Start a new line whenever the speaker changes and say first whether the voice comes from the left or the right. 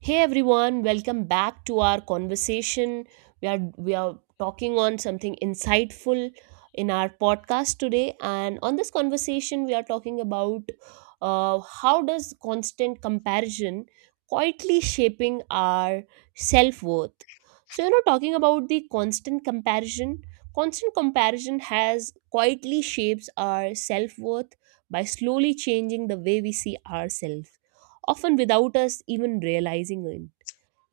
right: Hey everyone, welcome back to our conversation. We are talking on something insightful in our podcast today, and on this conversation we are talking about how does constant comparison quietly shaping our self-worth. So, you know, talking about the constant comparison has quietly shapes our self-worth by slowly changing the way we see ourselves, often without us even realizing it.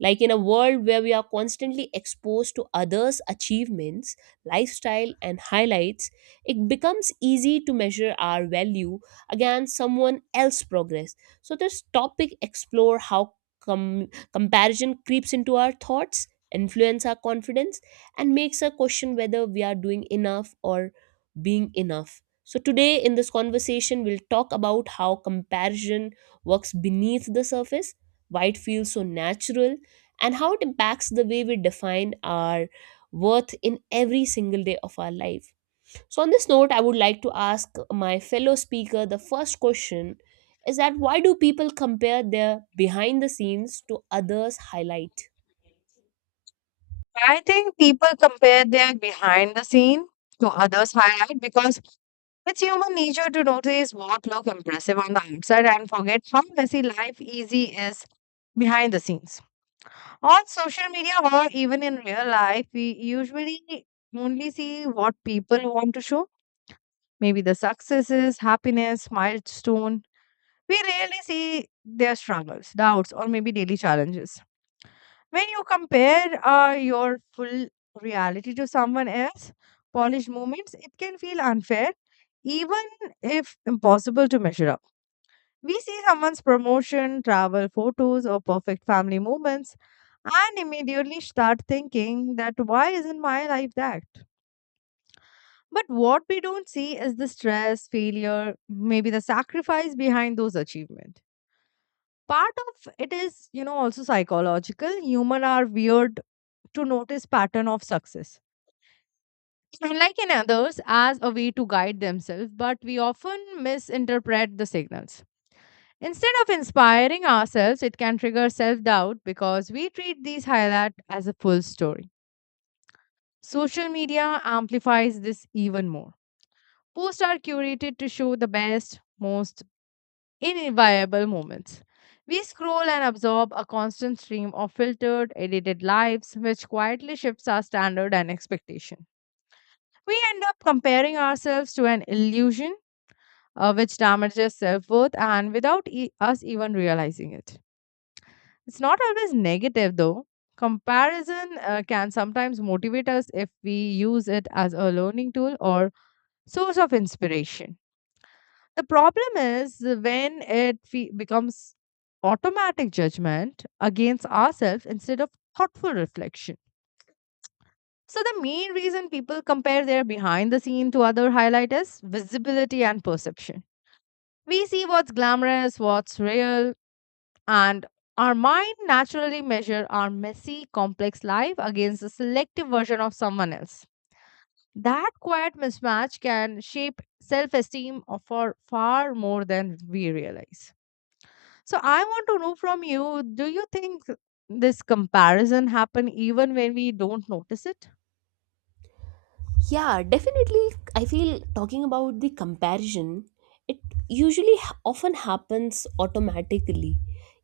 right: Like, in a world where we are constantly exposed to others' achievements, lifestyle, and highlights, it becomes easy to measure our value against someone else's progress. So this topic explore how com- comparison creeps into our thoughts, influence our confidence, and makes us question whether we are doing enough or being enough. So today in this conversation, we'll talk about how comparison works beneath the surface, why it feels so natural, and how it impacts the way we define our worth in every single day of our life. So, on this note, I would like to ask my fellow speaker the first question is that why do people compare their behind the scenes to others' highlight?
left: Where they're behind the scene to others' highlight because it's human nature to notice what look impressive on the outside and forget how messy life easy is behind the scenes. On social media or even in real life, we usually only see what people want to show. Maybe the successes, happiness, milestone. We rarely see their struggles, doubts, or maybe daily challenges. When you compare your full reality to someone else, polished moments, it can feel unfair, even if impossible to measure up. We see someone's promotion, travel photos, or perfect family moments, and immediately start thinking that why isn't my life that? But what we don't see is the stress, failure, maybe the sacrifice behind those achievements. Part of it is, you know, also psychological. Human are weird to notice pattern of success unlike in others as a way to guide themselves, but we often misinterpret the signals. Instead of inspiring ourselves, it can trigger self-doubt because we treat these highlights as a full story. Social media amplifies this even more. Posts are curated to show the best, most inviable moments. We scroll and absorb a constant stream of filtered, edited lives, which quietly shifts our standard and expectation. We end up comparing ourselves to an illusion, which damages self worth and without us even realizing it. It's not always negative though. Comparison can sometimes motivate us if we use it as a learning tool or source of inspiration. The problem is when it becomes automatic judgment against ourselves instead of thoughtful reflection. So, the main reason people compare their behind the scene to other highlight is visibility and perception. We see what's glamorous, what's real, and our mind naturally measure our messy, complex life against a selective version of someone else. That quiet mismatch can shape self-esteem for far more than we realize. So I want to know from you, do you think this comparison happen even when we don't notice it?
right: Yeah, definitely. I feel talking about the comparison, it usually often happens automatically,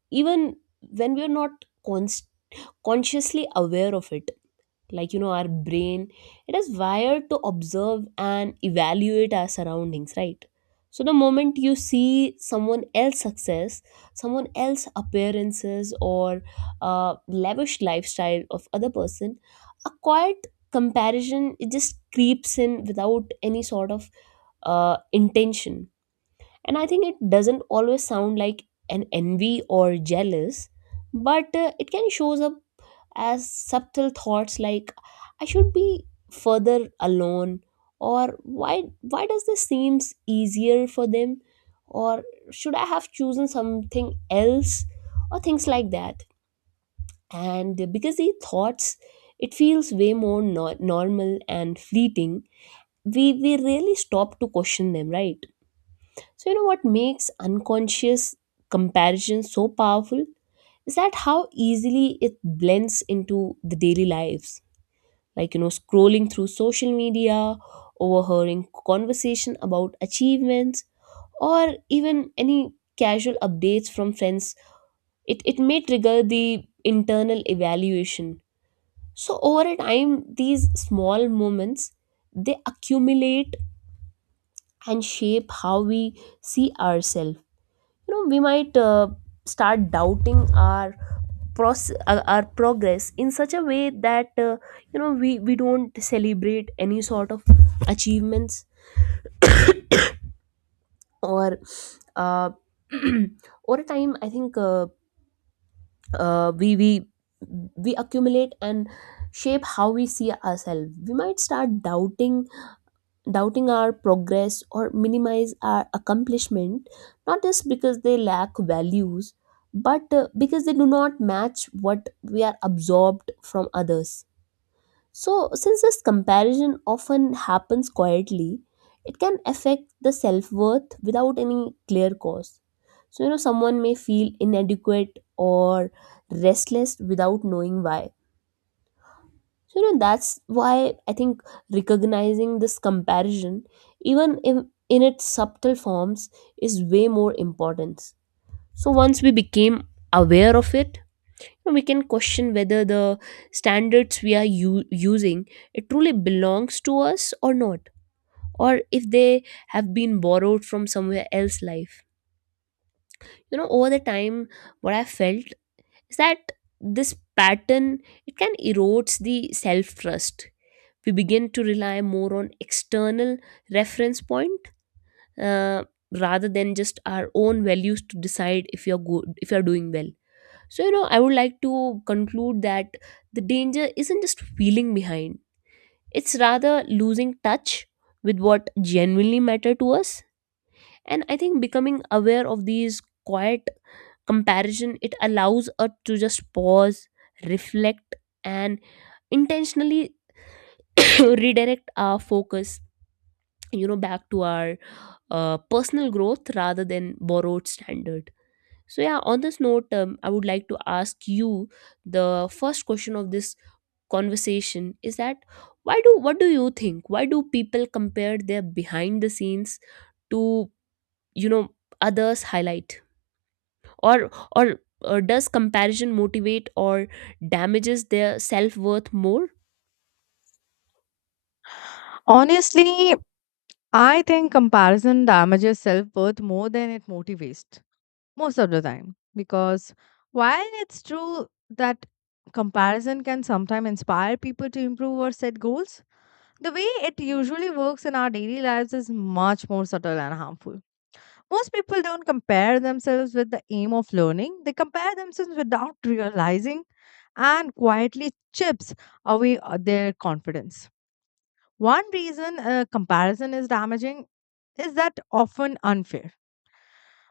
right: even when we're not const- consciously aware of it. Like, you know, our brain, it is wired to observe and evaluate our surroundings, right? So the moment you see someone else success, someone else appearances, or lavish lifestyle of other person, a quiet comparison, it just creeps in without any sort of intention. And I think it doesn't always sound like an envy or jealous, but it can shows up as subtle thoughts like I should be further alone, or why does this seems easier for them, or should I have chosen something else, or things like that. And because these thoughts, it feels way more normal and fleeting, we really stop to question them, right? So, you know, what makes unconscious comparison so powerful is that how easily it blends into the daily lives. Like, you know, scrolling through social media, overhearing conversation about achievements, or even any casual updates from friends, it may trigger the internal evaluation. So over a time, these small moments, they accumulate and shape how we see ourselves. You know, we might start doubting our process, our progress in such a way that you know, we don't celebrate any sort of achievements or uh, over time I think uh, we we we accumulate and shape how we see ourselves. We might start doubting, doubting our progress or minimize our accomplishment, not just because they lack values, but because they do not match what we are absorbed from others. So, since this comparison often happens quietly, it can affect the self worth without any clear cause. So, you know, someone may feel inadequate or restless without knowing why. So, you know, that's why I think recognizing this comparison, even in its subtle forms, is way more important. So, once we became aware of it, we can question whether the standards we are using, it truly belongs to us or not, or if they have been borrowed from somewhere else life. You know, over the time, what I felt is that this pattern, it can erodes the self trust. We begin to rely more on external reference point, uh, rather than just our own values to decide if you're good, if you're doing well. So, you know, I would like to conclude that the danger isn't just feeling behind, it's rather losing touch with what genuinely matter to us. And I think becoming aware of these quiet comparison, it allows us to just pause, reflect, and intentionally redirect our focus, you know, back to our personal growth rather than borrowed standard. So yeah, on this note, I would like to ask you the first question of this conversation is that why do what do you think why do people compare their behind the scenes to, you know, others highlight, or or, or does comparison motivate or damages their self-worth more?
left: Honestly, I think comparison damages self-worth more than it motivates, most of the time, because while it's true that comparison can sometimes inspire people to improve or set goals, the way it usually works in our daily lives is much more subtle and harmful. Most people don't compare themselves with the aim of learning. They compare themselves without realizing, and quietly chips away their confidence. One reason comparison is damaging is that often unfair.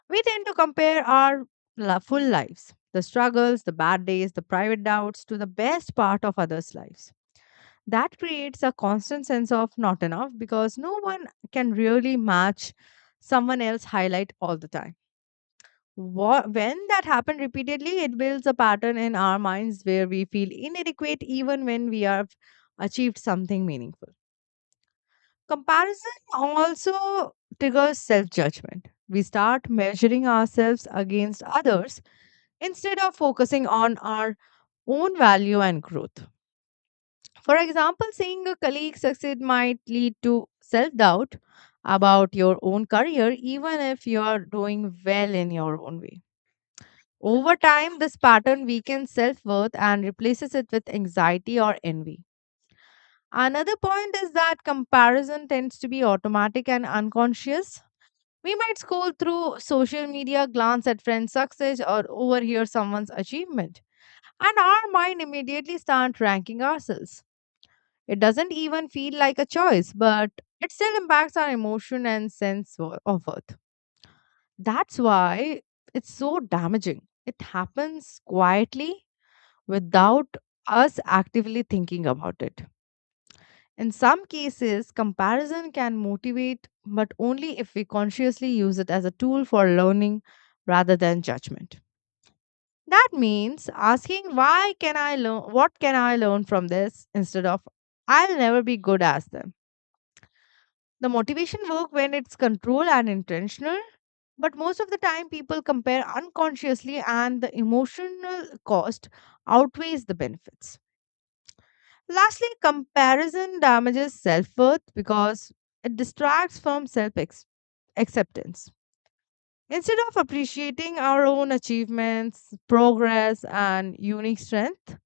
left: We tend to compare our full lives, the struggles, the bad days, the private doubts, to the best part of others' lives. That creates a constant sense of not enough because no one can really match someone else's highlight all the time. When that happens repeatedly, it builds a pattern in our minds where we feel inadequate even when we have achieved something meaningful. Comparison also triggers self judgment. We start measuring ourselves against others instead of focusing on our own value and growth. For example, seeing a colleague succeed might lead to self doubt about your own career, even if you are doing well in your own way. Over time, this pattern weakens self worth and replaces it with anxiety or envy. Another point is that comparison tends to be automatic and unconscious. We might scroll through social media, glance at friends' success, or overhear someone's achievement, and our mind immediately starts ranking ourselves. It doesn't even feel like a choice, but it still impacts our emotion and sense of worth. That's why it's so damaging. It happens quietly without us actively thinking about it. In some cases, comparison can motivate, but only if we consciously use it as a tool for learning rather than judgment. That means asking why can I learn, what can I learn from this, instead of I'll never be good as them. The motivation work when it's controlled and intentional, but most of the time people compare unconsciously and the emotional cost outweighs the benefits. Lastly, comparison damages self-worth because it distracts from self-acceptance. Instead of appreciating our own achievements, progress and unique strength,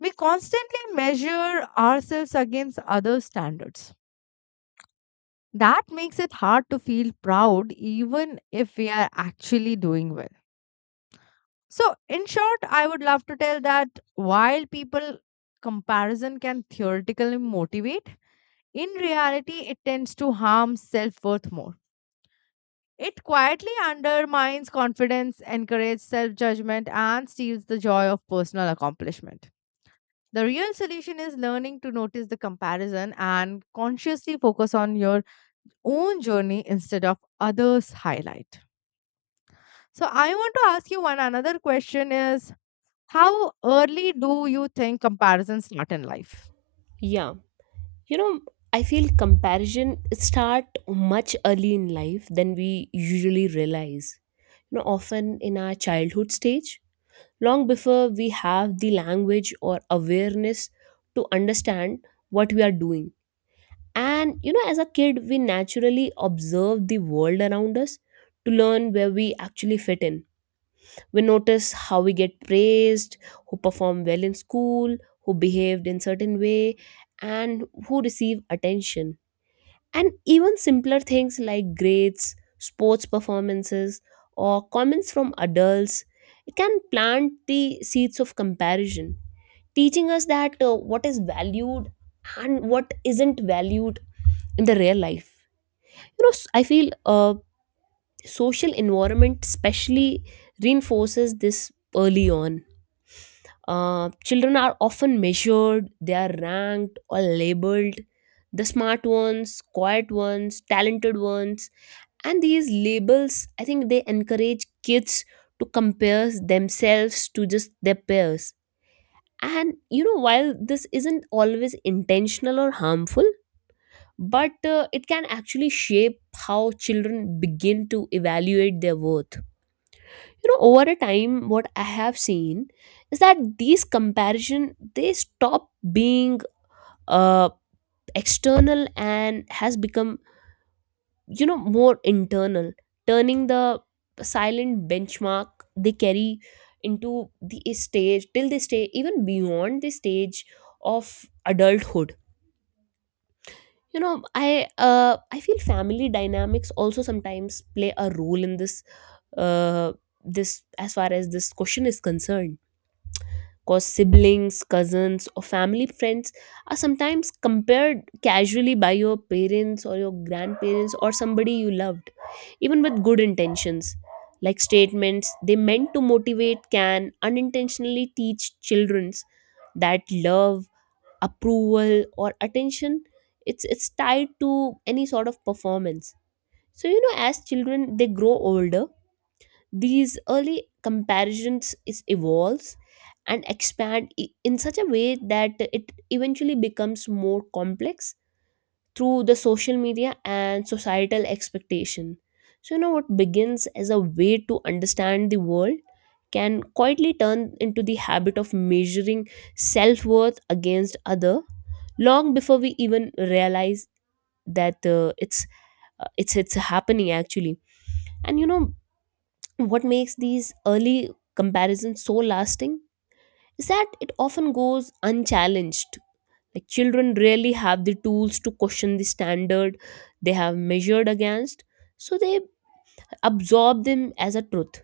left: we constantly measure ourselves against other standards. That makes it hard to feel proud even if we are actually doing well. So, in short, I would love to tell that while people comparison can theoretically motivate, in reality, it tends to harm self worth more. It quietly undermines confidence, encourages self judgment, and steals the joy of personal accomplishment. The real solution is learning to notice the comparison and consciously focus on your own journey instead of others' highlight. So I want to ask you one another question is how early do you think comparisons start in life?
right: Yeah, you know, I feel comparison start much early in life than we usually realize. You know, often in our childhood stage, long before we have the language or awareness to understand what we are doing. And you know, as a kid, we naturally observe the world around us to learn where we actually fit in. We notice how we get praised, who perform well in school, who behaved in certain way, and who receive attention. And even simpler things like grades, sports performances, or comments from adults, it can plant the seeds of comparison, teaching us that what is valued and what isn't valued in the real life. You know, I feel uh, social environment especially reinforces this early on. Children are often measured, they are ranked or labeled, the smart ones, quiet ones, talented ones. And these labels, I think they encourage kids to compare themselves to just their peers. And you know, while this isn't always intentional or harmful, but it can actually shape how children begin to evaluate their worth. You know, over a time, what I have seen is that these comparison, they stop being uh, external and has become, you know, more internal, turning the silent benchmark they carry into the stage till they stay even beyond the stage of adulthood. You know, i I feel family dynamics also sometimes play a role in this, uh, this as far as this question is concerned, because siblings, cousins, or family friends are sometimes compared casually by your parents or your grandparents or somebody you loved, even with good intentions. Like, statements they meant to motivate can unintentionally teach children's that love, approval, or attention, it's tied to any sort of performance. So, you know, as children they grow older, these early comparisons is evolves and expand in such a way that it eventually becomes more complex through the social media and societal expectation. So, you know, what begins as a way to understand the world can quietly turn into the habit of measuring self worth against other, long before we even realize that it's happening actually. And you know, what makes these early comparisons so lasting is that it often goes unchallenged. Like, children rarely have the tools to question the standard they have measured against, so they absorb them as a truth.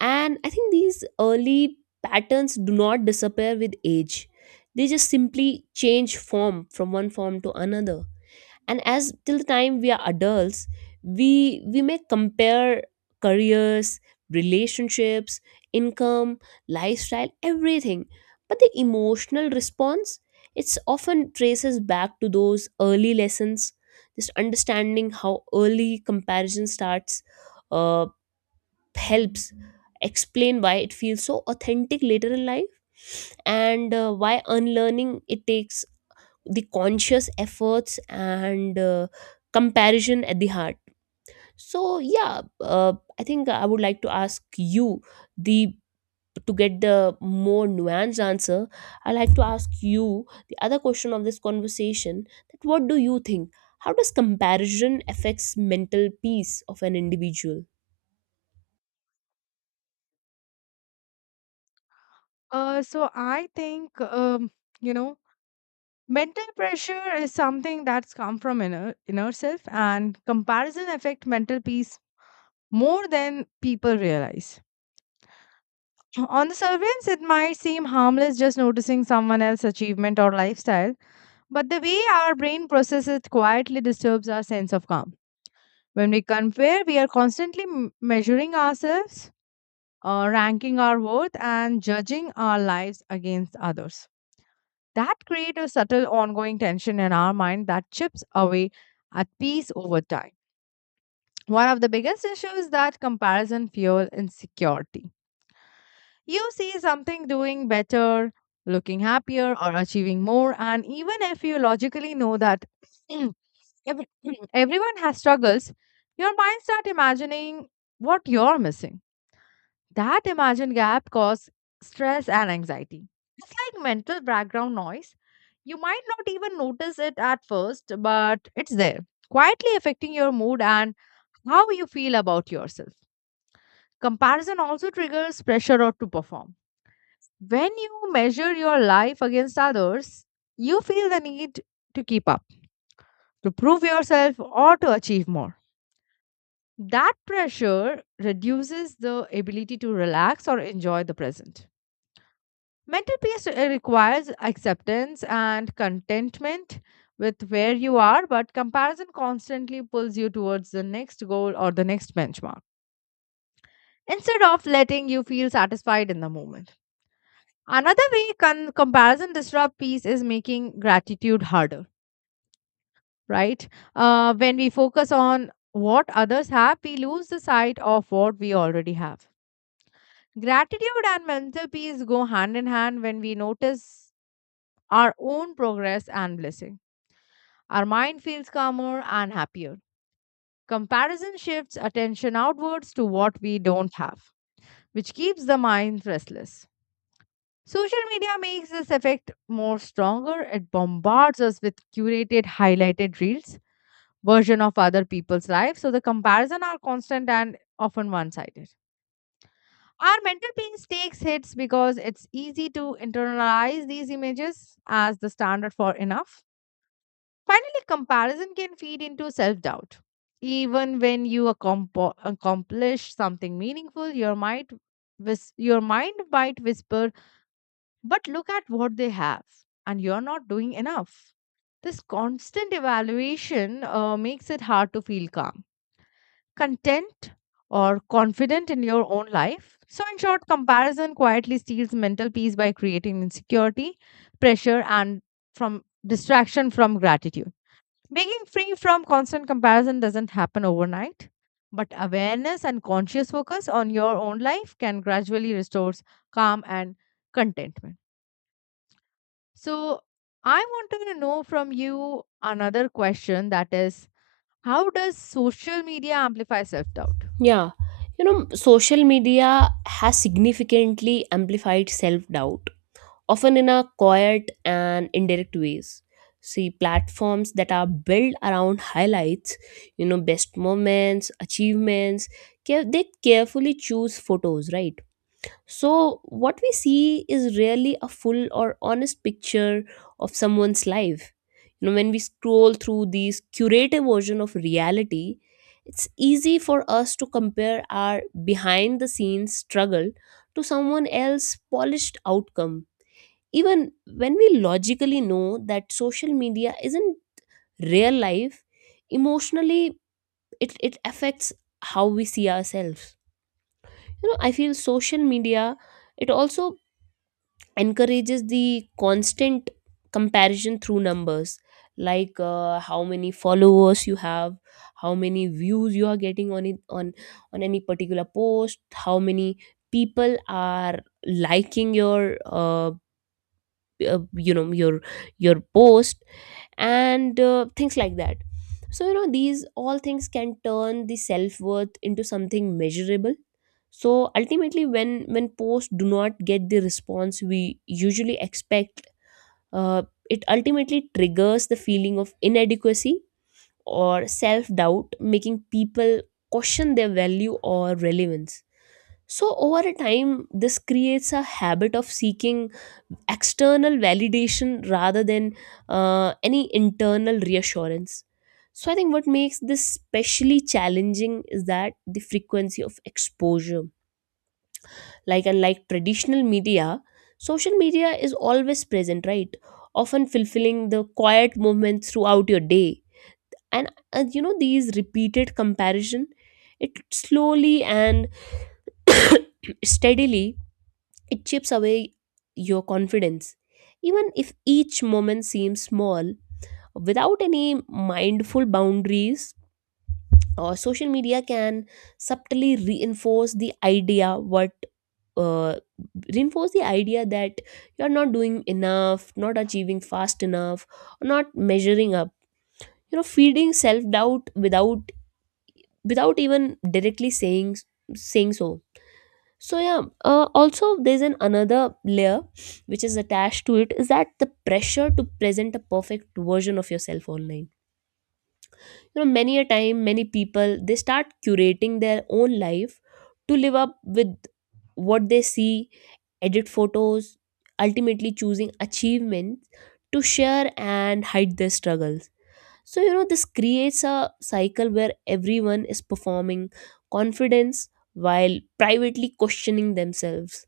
right: And I think these early patterns do not disappear with age, they just simply change form from one form to another. And as till the time we are adults, we may compare careers, relationships, income, lifestyle, everything, but the emotional response, it's often traces back to those early lessons. Just understanding how early comparison starts uh, helps explain why it feels so authentic later in life, and why unlearning it takes the conscious efforts and comparison at the heart. So yeah, I think I would like to ask you the to get the more nuanced answer, I like to ask you the other question of this conversation, that what do you think, how does comparison affects mental peace of an individual?
left: So I think you know, mental pressure is something that's come from inner self, and comparison affect mental peace more than people realize. On the surveillance, it might seem harmless just noticing someone else's achievement or lifestyle, but the way our brain processes it quietly disturbs our sense of calm. When we compare, we are constantly measuring ourselves, ranking our worth, and judging our lives against others. That creates a subtle ongoing tension in our mind that chips away at peace over time. One of the biggest issues is that comparison fuels insecurity. You see something doing better, looking happier, or achieving more, and even if you logically know that every- everyone has struggles, your mind starts imagining what you're missing. That imagined gap causes stress and anxiety. It's like mental background noise. You might not even notice it at first, but it's there, quietly affecting your mood and how you feel about yourself. Comparison also triggers pressure or to perform. When you measure your life against others, you feel the need to keep up, to prove yourself, or to achieve more. That pressure reduces the ability to relax or enjoy the present. Mental peace requires acceptance and contentment with where you are, but comparison constantly pulls you towards the next goal or the next benchmark instead of letting you feel satisfied in the moment. Another way comparison disrupt peace is making gratitude harder, right? When we focus on what others have, we lose the sight of what we already have. Gratitude and mental peace go hand in hand. When we notice our own progress and blessing, our mind feels calmer and happier. Comparison shifts attention outwards to what we don't have, which keeps the mind restless. Social media makes this effect more stronger. It bombards us with curated, highlighted reels version of other people's life. So the comparison are constant and often one-sided. Our mental peace takes hits because it's easy to internalize these images as the standard for enough. Finally, comparison can feed into self-doubt. Even when you accomplish something meaningful, your mind, your mind might whisper, "But look at what they have, and you're not doing enough." This constant evaluation makes it hard to feel calm, content, or confident in your own life. So, in short, comparison quietly steals mental peace by creating insecurity, pressure, and from distraction from gratitude. Being free from constant comparison doesn't happen overnight, but awareness and conscious focus on your own life can gradually restore calm and contentment. So, I wanted to know from you another question, that is, how does social media amplify self doubt?
right: Yeah, you know, social media has significantly amplified self doubt, often in a quiet and indirect ways. See, platforms that are built around highlights, you know, best moments, achievements, they carefully choose photos, right? So what we see is rarely a full or honest picture of someone's life. You know, when we scroll through these curated version of reality, it's easy for us to compare our behind the scenes struggle to someone else's polished outcome. Even when we logically know that social media isn't real life, emotionally it affects how we see ourselves. You know, I feel social media, it also encourages the constant comparison through numbers, like how many followers you have, how many views you are getting on it on any particular post, how many people are liking your you know your post, and things like that. So, you know, these all things can turn the self-worth into something measurable. So ultimately, when posts do not get the response we usually expect, uh, it ultimately triggers the feeling of inadequacy or self-doubt, making people question their value or relevance. So, over a time, this creates a habit of seeking external validation rather than any internal reassurance. So, I think what makes this especially challenging is that the frequency of exposure. Like, unlike traditional media, social media is always present, right? Often fulfilling the quiet moments throughout your day. And you know, these repeated comparison, it slowly and steadily, it chips away your confidence. Even if each moment seems small, without any mindful boundaries, social media can subtly reinforce the idea uh, that you're not doing enough, not achieving fast enough, not measuring up. You know, feeding self doubt without even directly saying so. Yeah, also there's an another layer which is attached to it is that the pressure to present a perfect version of yourself online. You know, many a time many people they start curating their own life to live up with what they see, edit photos, ultimately choosing achievements to share and hide their struggles. So, you know, this creates a cycle where everyone is performing confidence while privately questioning themselves.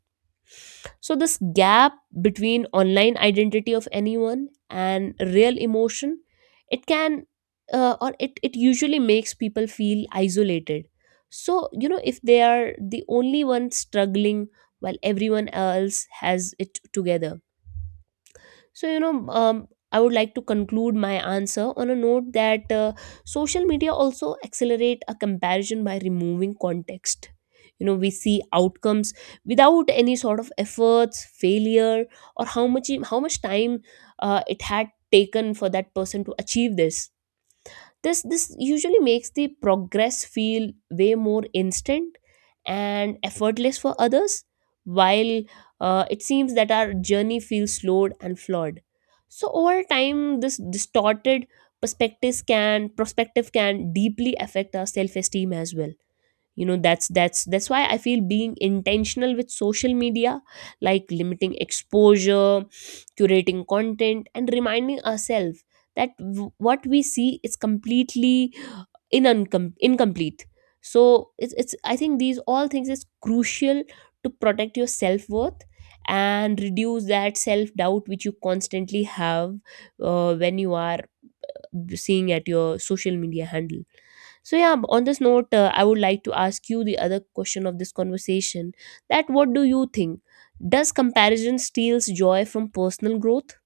right: So, this gap between online identity of anyone and real emotion, it it usually makes people feel isolated. So, you know, if they are the only one struggling while everyone else has it together. So, you know, I would like to conclude my answer on a note that social media also accelerate a comparison by removing context. You know, we see outcomes without any sort of efforts, failure, or how much time it had taken for that person to achieve this. This usually makes the progress feel way more instant and effortless for others, while it seems that our journey feels slowed and flawed. So over time this distorted perspectives can perspective can deeply affect our self-esteem as well. You know, that's why I feel being intentional with social media, like limiting exposure, curating content, and reminding ourselves that what we see is incomplete. So it's, I think these all things is crucial to protect your self-worth and reduce that self-doubt which you constantly have, when you are seeing at your social media handle. So yeah, on this note, I would like to ask you the other question of this conversation. That what do you think? Does comparison steals joy from personal growth?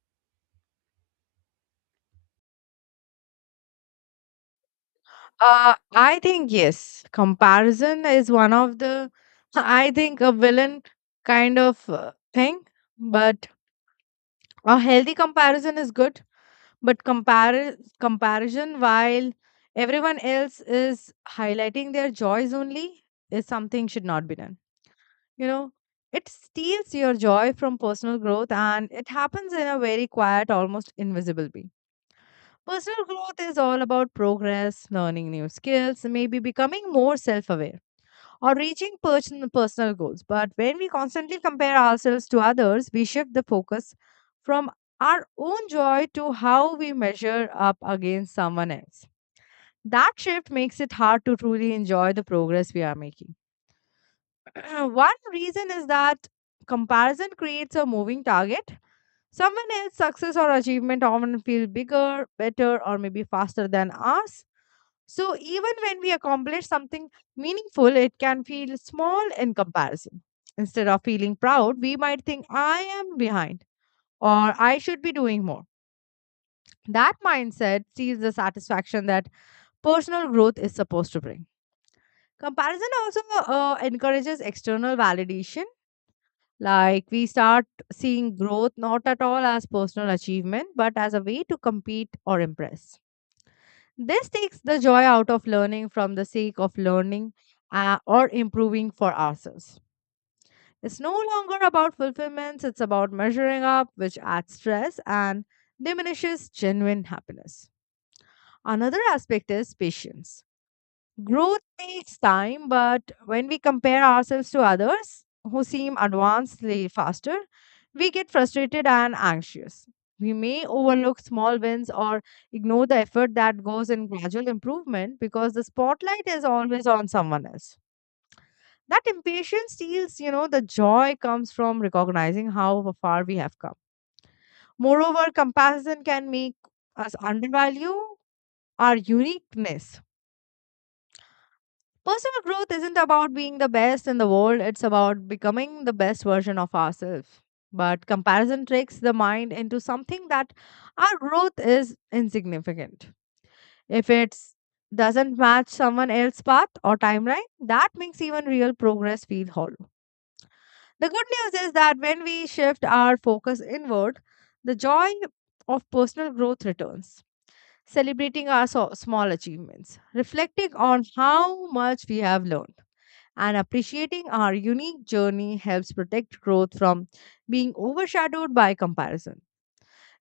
left: I think yes. Comparison is one of the, I think, a villain kind of thing. But a healthy comparison is good. But comparison while everyone else is highlighting their joys only is something should not be done. You know, it steals your joy from personal growth and it happens in a very quiet, almost invisible way. Personal growth is all about progress, learning new skills, maybe becoming more self aware or reaching personal goals. But when we constantly compare ourselves to others, we shift the focus from our own joy to how we measure up against someone else. That shift makes it hard to truly enjoy the progress we are making. One reason is that comparison creates a moving target. Someone else's success or achievement often feel bigger, better, or maybe faster than ours, so even when we accomplish something meaningful, it can feel small in comparison. Instead of feeling proud, we might think, I am behind or I should be doing more. That mindset sees the satisfaction that personal growth is supposed to bring. Comparison also encourages external validation. Like we start seeing growth not at all as personal achievement, but as a way to compete or impress. This takes the joy out of learning from the sake of learning or improving for ourselves. It's no longer about fulfillments, it's about measuring up, which adds stress and diminishes genuine happiness. Another aspect is patience. Growth takes time, but when we compare ourselves to others who seem advanced faster, we get frustrated and anxious. We may overlook small wins or ignore the effort that goes in gradual improvement because the spotlight is always on someone else. That impatience steals, you know, the joy comes from recognizing how far we have come. Moreover, comparison can make us undervalue our uniqueness. Personal growth isn't about being the best in the world, it's about becoming the best version of ourselves. But comparison tricks the mind into something that our growth is insignificant. If it doesn't match someone else's path or timeline, that makes even real progress feel hollow. The good news is that when we shift our focus inward, the joy of personal growth returns. Celebrating our small achievements, reflecting on how much we have learned and appreciating our unique journey helps protect growth from being overshadowed by comparison.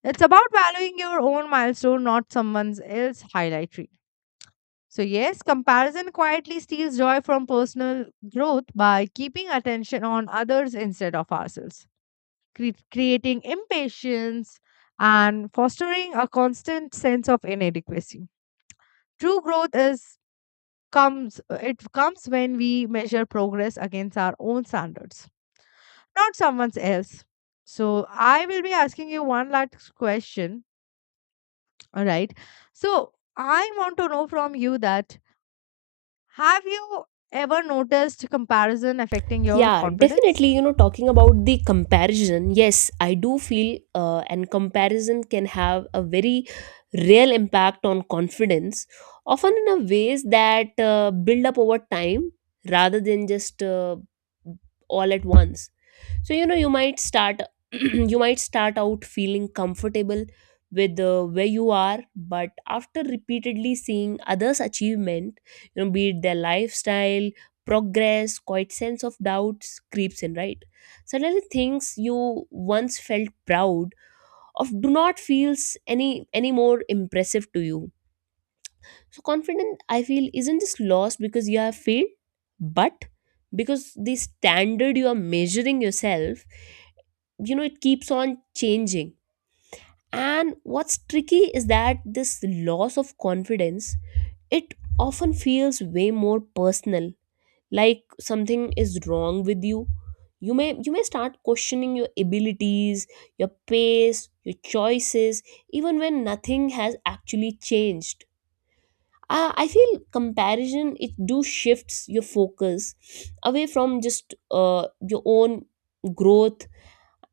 left: It's about valuing your own milestone, not someone else's highlight reel. So, yes, comparison quietly steals joy from personal growth by keeping attention on others instead of ourselves, creating impatience and fostering a constant sense of inadequacy. True growth is comes, it comes when we measure progress against our own standards, not someone else. So I will be asking you one last question. All right. So I want to know from you that have you ever noticed comparison affecting your
right: Yeah,
left: confidence?
right: definitely. You know, talking about the comparison, yes, I do feel, and comparison can have a very real impact on confidence, often in a ways that build up over time rather than just all at once. So you know, you might start you might start out feeling comfortable with where you are, but after repeatedly seeing others achievement, you know, be it their lifestyle, progress, quite sense of doubts creeps in, right? Suddenly things you once felt proud of do not feels any more impressive to you. So confidence I feel isn't just lost because you have failed, but because the standard you are measuring yourself, you know, it keeps on changing. And what's tricky is that this loss of confidence, it often feels way more personal, like something is wrong with you. You may start questioning your abilities, your pace, your choices, even when nothing has actually changed. I feel comparison, it do shifts your focus away from just your own growth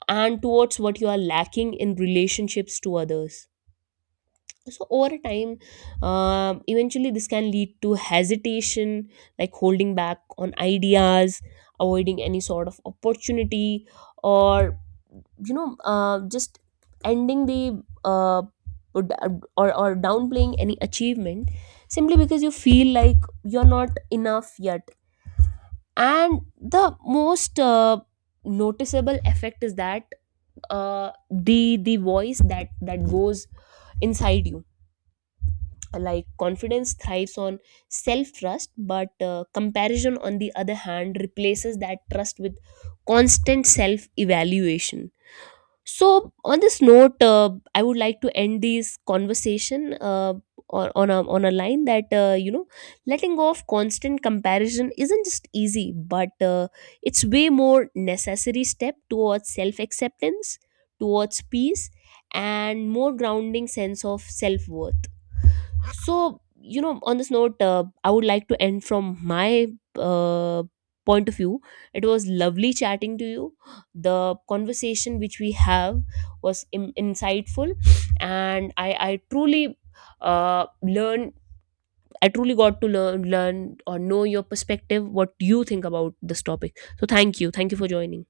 right: and towards what you are lacking in relationships to others. So over time, eventually this can lead to hesitation, like holding back on ideas, avoiding any sort of opportunity, or just ending the uh, or, or downplaying any achievement simply because you feel like you're not enough yet. And the most noticeable effect is that, uh, the voice that goes inside you. Like confidence thrives on self trust, but comparison on the other hand replaces that trust with constant self evaluation. So, on this note, I would like to end this conversation or on a line that you know, letting go of constant comparison isn't just easy, but it's way more necessary step towards self acceptance, towards peace, and more grounding sense of self worth. So you know, on this note, I would like to end from my uh, point of view. It was lovely chatting to you. The conversation which we have was insightful, and I truly learn, I truly got to learn or know your perspective, what you think about this topic. So thank you for joining.